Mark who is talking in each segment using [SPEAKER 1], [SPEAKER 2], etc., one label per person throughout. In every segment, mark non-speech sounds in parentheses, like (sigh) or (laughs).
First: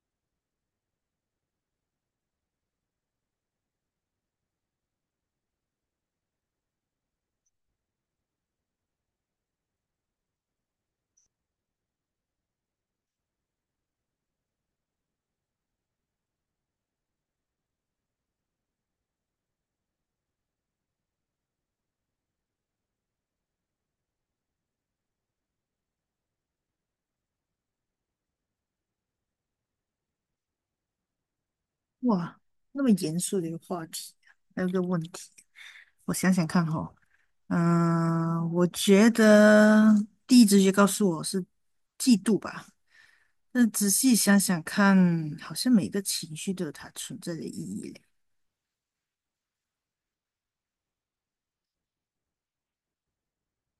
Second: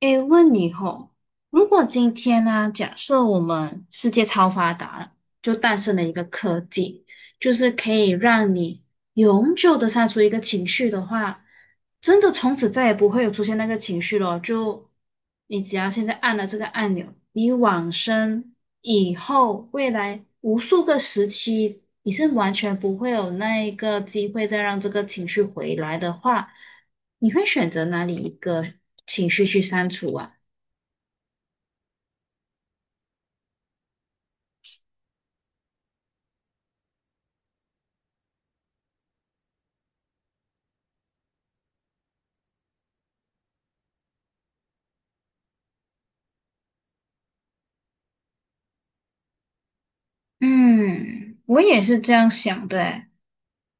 [SPEAKER 1] 诶，问你吼，如果今天呢、假设我们世界超发达了，就诞生了一个科技，就是可以让你永久的删除一个情绪的话，真的从此再也不会有出现那个情绪了。就你只要现在按了这个按钮，你往生以后，未来无数个时期，你是完全不会有那一个机会再让这个情绪回来的话，你会选择哪里一个情绪去删除啊？
[SPEAKER 2] 哇，那么严肃的一个话题，还有一个问题。我想想看哈。我觉得第一直觉告诉我是嫉妒吧，但仔细想想看，好像每个情绪都有它存在的意义嘞。
[SPEAKER 1] 嗯，我也是这样想的欸，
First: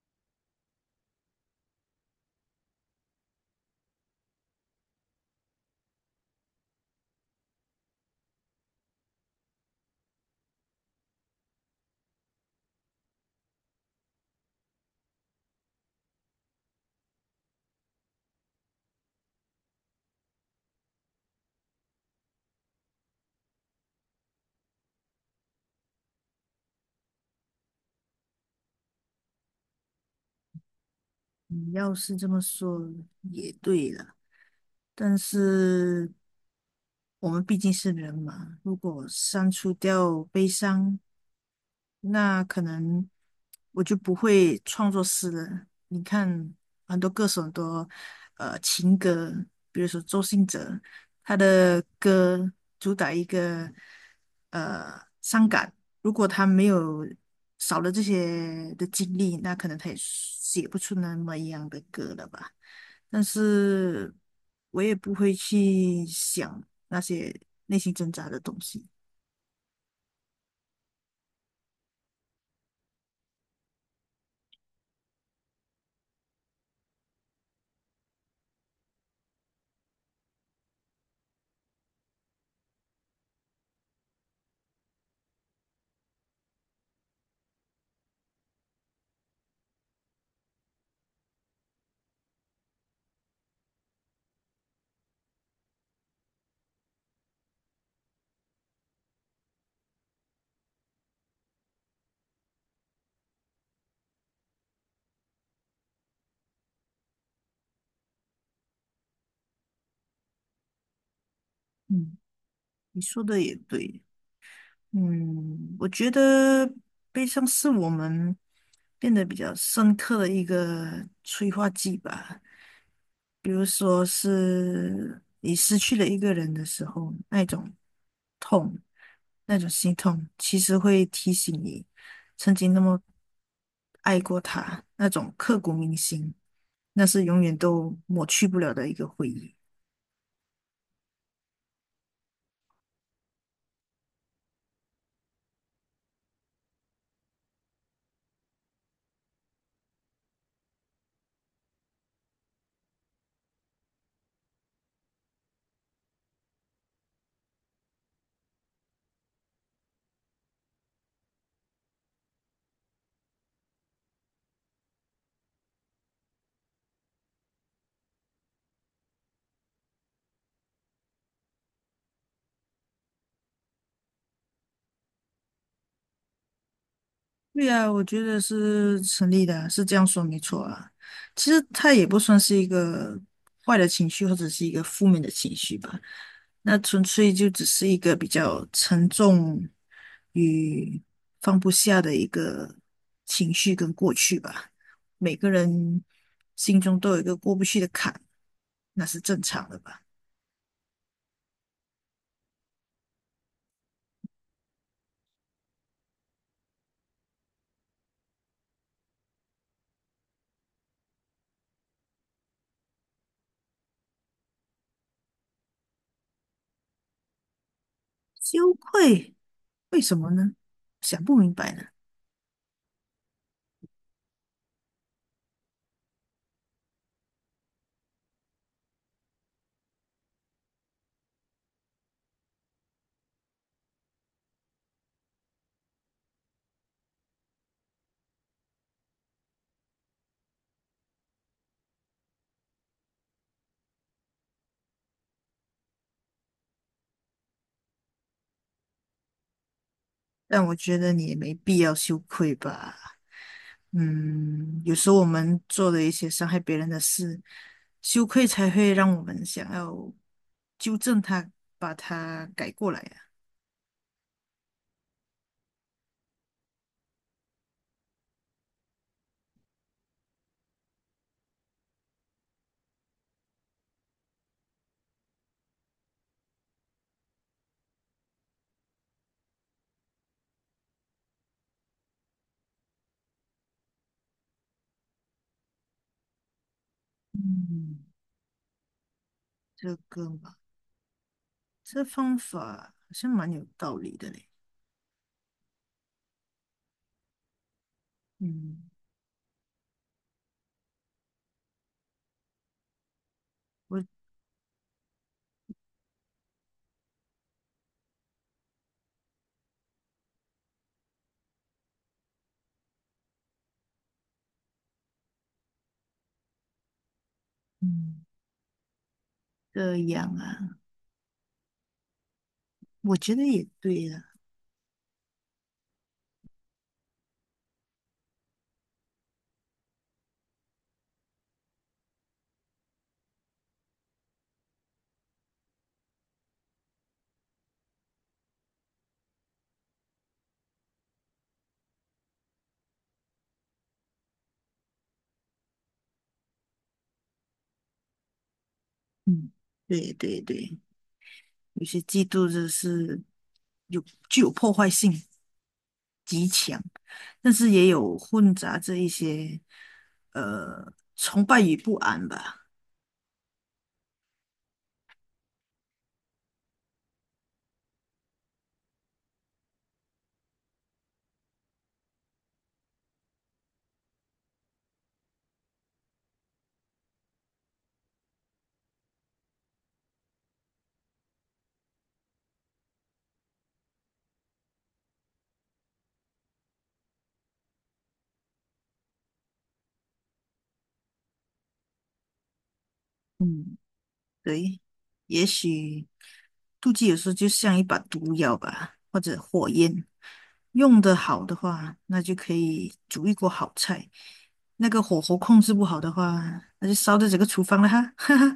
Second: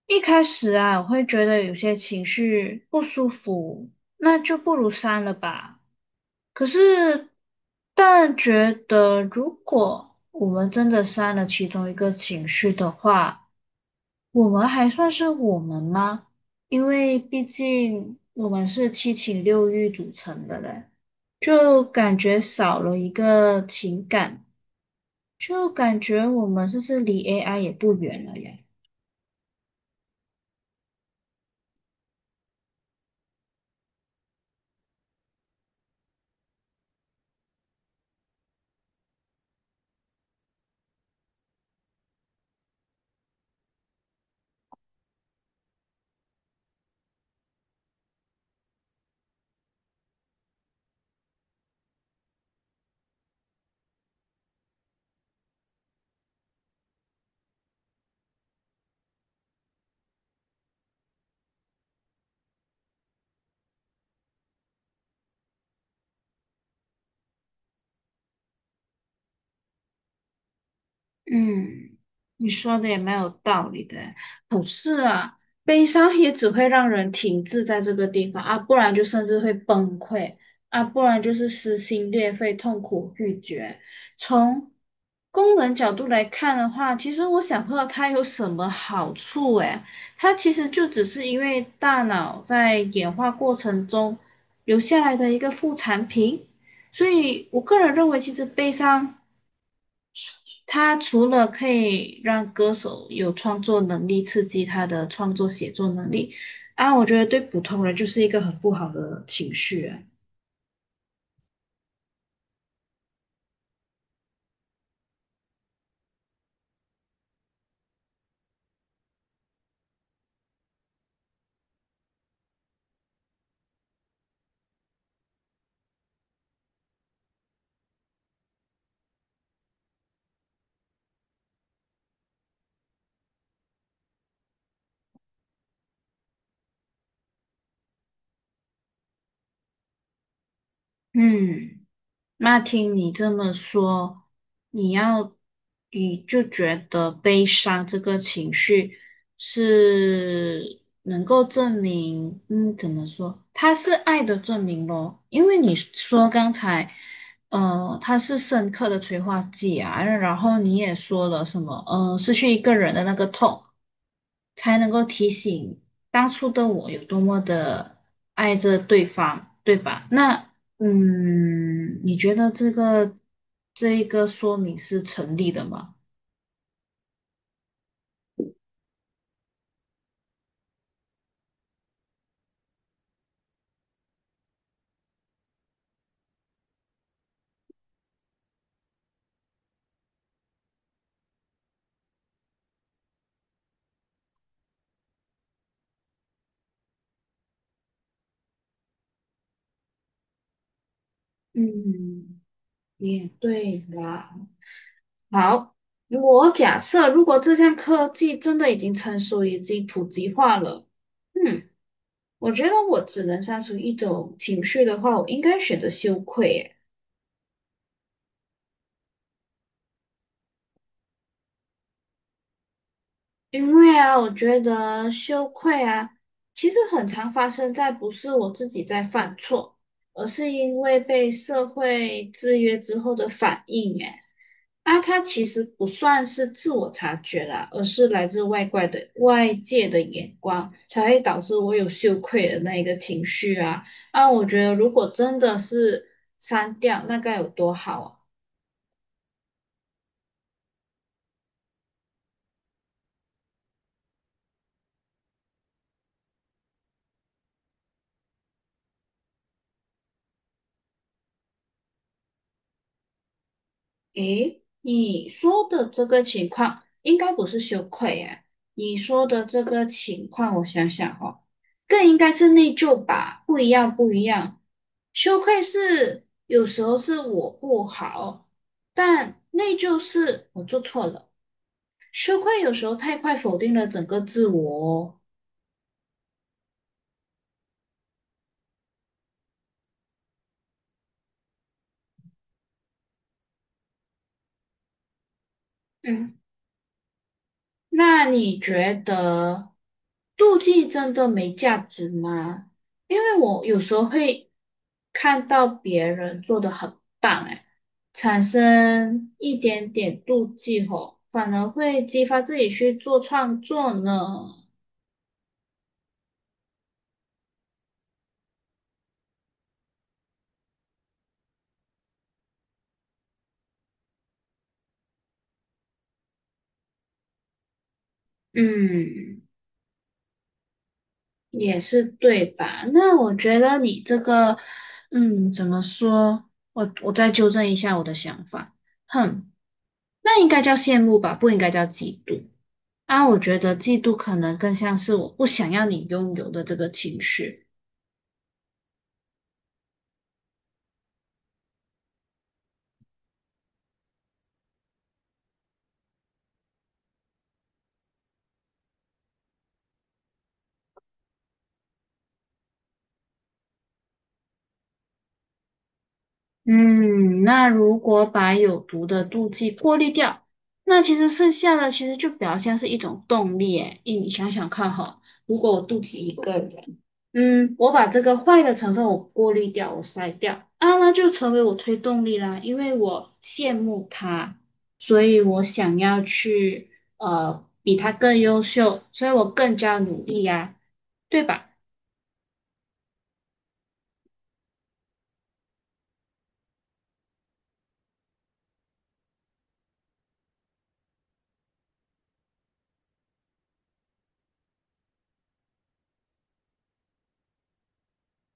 [SPEAKER 1] 一开始啊，我会觉得有些情绪不舒服，那就不如删了吧。可是，但觉得如果我们真的删了其中一个情绪的话，我们还算是我们吗？因为毕竟我们是七情六欲组成的嘞，就感觉少了一个情感，就感觉我们是不是离 AI 也不远了呀？
[SPEAKER 2] 你要是这么说也对了，但是我们毕竟是人嘛，如果删除掉悲伤。那可能我就不会创作诗了。你看，很多歌手很多情歌，比如说周兴哲，他的歌主打一个伤感。如果他没有少了这些的经历，那可能他也写不出那么一样的歌了吧。但是我也不会去想那些内心挣扎的东西。
[SPEAKER 1] 嗯，你说的也蛮有道理的诶，可是啊，悲伤也只会让人停滞在这个地方啊，不然就甚至会崩溃啊，不然就是撕心裂肺、痛苦欲绝。从功能角度来看的话，其实我想不到它有什么好处诶，它其实就只是因为大脑在演化过程中留下来的一个副产品。所以我个人认为，其实悲伤。它除了可以让歌手有创作能力，刺激他的创作写作能力啊，我觉得对普通人就是一个很不好的情绪啊。
[SPEAKER 2] 嗯，你说的也对。嗯，我觉得悲伤是我们变得比较深刻的一个催化剂吧。比如说是你失去了一个人的时候，那种痛，那种心痛，其实会提醒你曾经那么爱过他，那种刻骨铭心，那是永远都抹去不了的一个回忆。
[SPEAKER 1] 嗯。那听你这么说，你要，你就觉得悲伤这个情绪是能够证明，嗯，怎么说？它是爱的证明咯，因为你说刚才，它是深刻的催化剂啊，然后你也说了什么，嗯、失去一个人的那个痛。才能够提醒当初的我有多么的爱着对方，对吧？那嗯，你觉得这个这一个说明是成立的吗？
[SPEAKER 2] 对啊，我觉得是成立的啊，是这样说没错啊。其实它也不算是一个坏的情绪，或者是一个负面的情绪吧。那纯粹就只是一个比较沉重与放不下的一个情绪跟过去吧。每个人心中都有一个过不去的坎，那是正常的吧。
[SPEAKER 1] 嗯，也对啦。好，我假设如果这项科技真的已经成熟，已经普及化了，嗯，我觉得我只能删除一种情绪的话，我应该选择羞愧耶。
[SPEAKER 2] 羞愧，为什么呢？想不明白呢。
[SPEAKER 1] 因为啊，我觉得羞愧啊，其实很常发生在不是我自己在犯错，而是因为被社会制约之后的反应。诶，啊，它其实不算是自我察觉啦，而是来自外怪的外界的眼光，才会导致我有羞愧的那一个情绪啊。啊，我觉得如果真的是删掉，那该有多好啊！
[SPEAKER 2] 但我觉得你也没必要羞愧吧。嗯，有时候我们做的一些伤害别人的事，羞愧才会让我们想要纠正他，把他改过来呀。
[SPEAKER 1] 诶，你说的这个情况应该不是羞愧呀、你说的这个情况，我想想哦，更应该是内疚吧？不一样，不一样。羞愧是有时候是我不好，但内疚是我做错了。羞愧有时候太快否定了整个自我哦。
[SPEAKER 2] 嗯，这个嘛，这方法好像蛮有道理的嘞。
[SPEAKER 1] 嗯。那你
[SPEAKER 2] 嗯，
[SPEAKER 1] 觉得妒忌真的没价值吗？因为我有时候
[SPEAKER 2] 我
[SPEAKER 1] 会看到别人做的很棒，哎，产生一点点妒忌吼，反而会激发自己去做创作呢。
[SPEAKER 2] 嗯这样啊，我觉得也对啊。
[SPEAKER 1] 嗯，也是对吧？那我觉得你这个，嗯，怎么说？我再纠正一下我的想法。哼，那应该叫羡慕吧，不应该叫嫉妒。啊，我觉得嫉妒可能更像是我不想要你拥有的这个情绪。
[SPEAKER 2] 嗯，对对对，有些嫉妒就是有具有破坏性极强。但是也有混杂着一些崇拜与不安吧。
[SPEAKER 1] 嗯，那如果把有毒的妒忌过滤掉，那其实剩下的其实就比较像是一种动力。诶，诶你想想看哈，如果我妒忌一个人，嗯，我把这个坏的成分我过滤掉，我筛掉，啊，那就成为我推动力啦，因为我羡慕他，所以我想要去比他更优秀，所以我更加努力呀，对吧？
[SPEAKER 2] 嗯，对，也许妒忌有时候就像一把毒药吧，或者火焰，用得好的话，那就可以煮一锅好菜；那个火候控制不好的话，那就烧掉整个厨房了哈。(laughs)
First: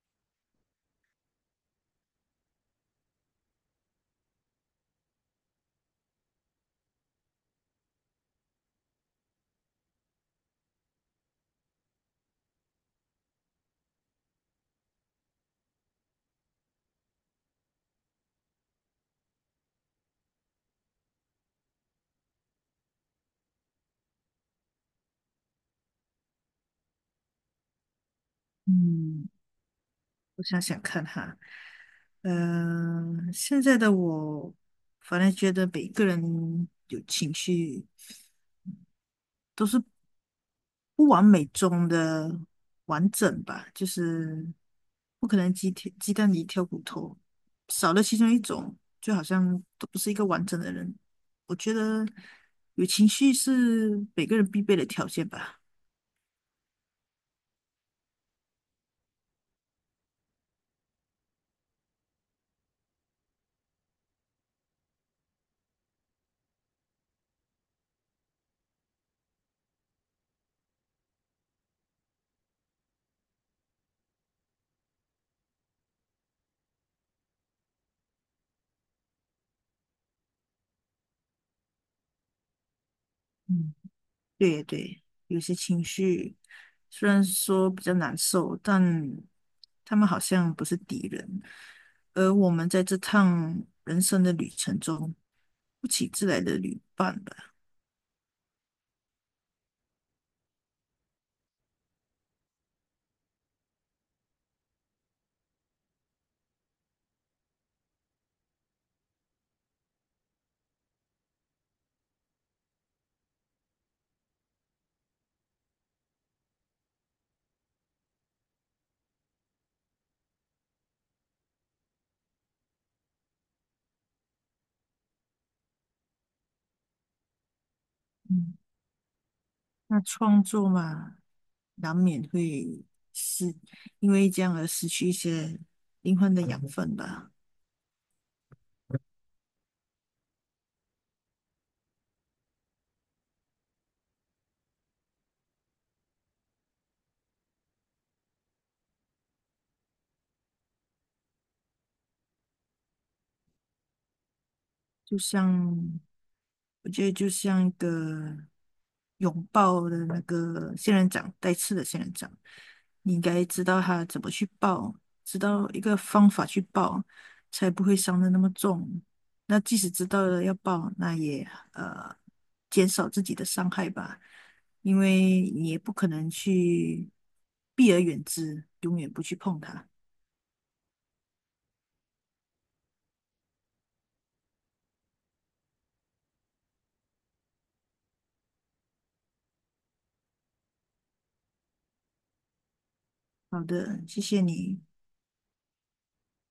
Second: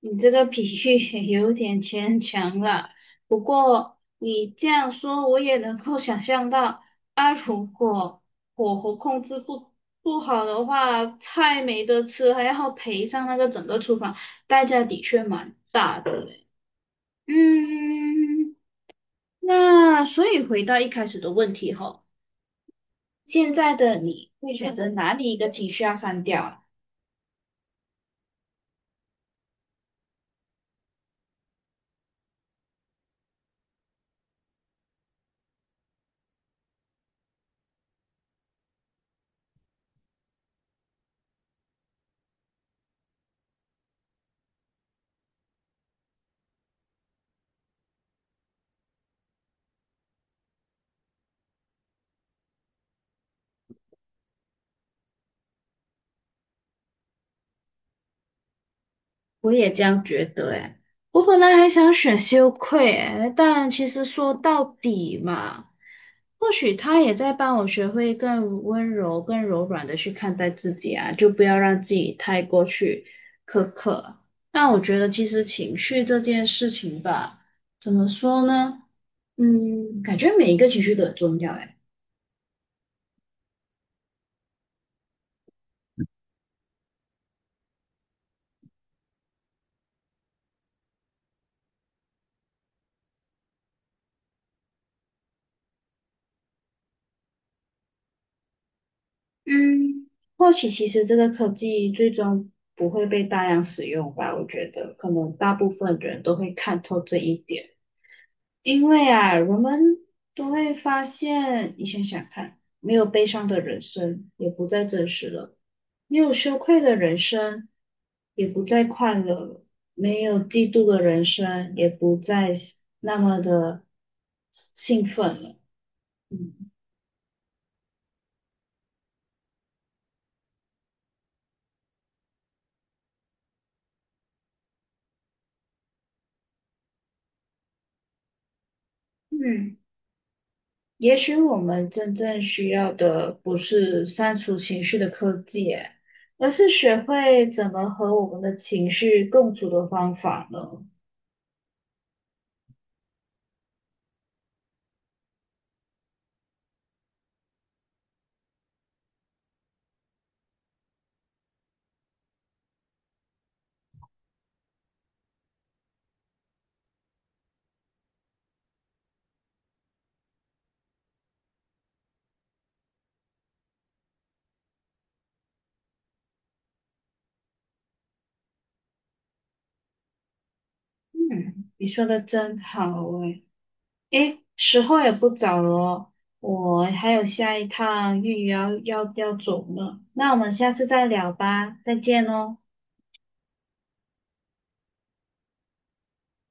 [SPEAKER 1] 你这个比喻 (laughs) 也有点牵强了，不过你这样说，我也能够想象到，啊，如果火候控制不好的话，菜没得吃，还要赔上那个整个厨房，代价的确蛮大的嘞。嗯，那所以回到一开始的问题吼，现在的你会选择哪里一个情绪要删掉啊？
[SPEAKER 2] 嗯我想想看哈。现在的我，反正觉得每个人有情绪都是不完美中的完整吧，就是不可能鸡蛋里挑骨头，少了其中一种，就好像都不是一个完整的人。我觉得有情绪是每个人必备的条件吧。
[SPEAKER 1] 我也这样觉得诶，我本来还想选羞愧诶，但其实说到底嘛，或许他也在帮我学会更温柔、更柔软的去看待自己啊，就不要让自己太过去苛刻。但我觉得其实情绪这件事情吧，怎么说呢？嗯，感觉每一个情绪都很重要诶。
[SPEAKER 2] 嗯，对对，有些情绪虽然说比较难受，但他们好像不是敌人，而我们在这趟人生的旅程中，不请自来的旅伴吧。
[SPEAKER 1] 嗯，或许其实这个科技最终不会被大量使用吧，我觉得可能大部分人都会看透这一点，因为啊，人们都会发现，你想想看，没有悲伤的人生也不再真实了，没有羞愧的人生也不再快乐了，没有嫉妒的人生也不再那么的兴奋了，嗯
[SPEAKER 2] 嗯那创作嘛，难免会失，因为这样而失去一些灵魂的养分吧。
[SPEAKER 1] 嗯。也许我们真正需要的不是删除情绪的科技，诶而是学会怎么和我们的情绪共处的方法呢？
[SPEAKER 2] 就像我觉得就像一个拥抱的那个仙人掌，带刺的仙人掌，你应该知道它怎么去抱，知道一个方法去抱，才不会伤的那么重。那即使知道了要抱，那也呃减少自己的伤害吧，因为你也不可能去避而远之，永远不去碰它。
[SPEAKER 1] 嗯，你说的真好诶。诶，时候也不早了哦，我还有下一趟预约要走呢。那我们下次再聊吧，再见哦。
[SPEAKER 2] 好的，谢谢你。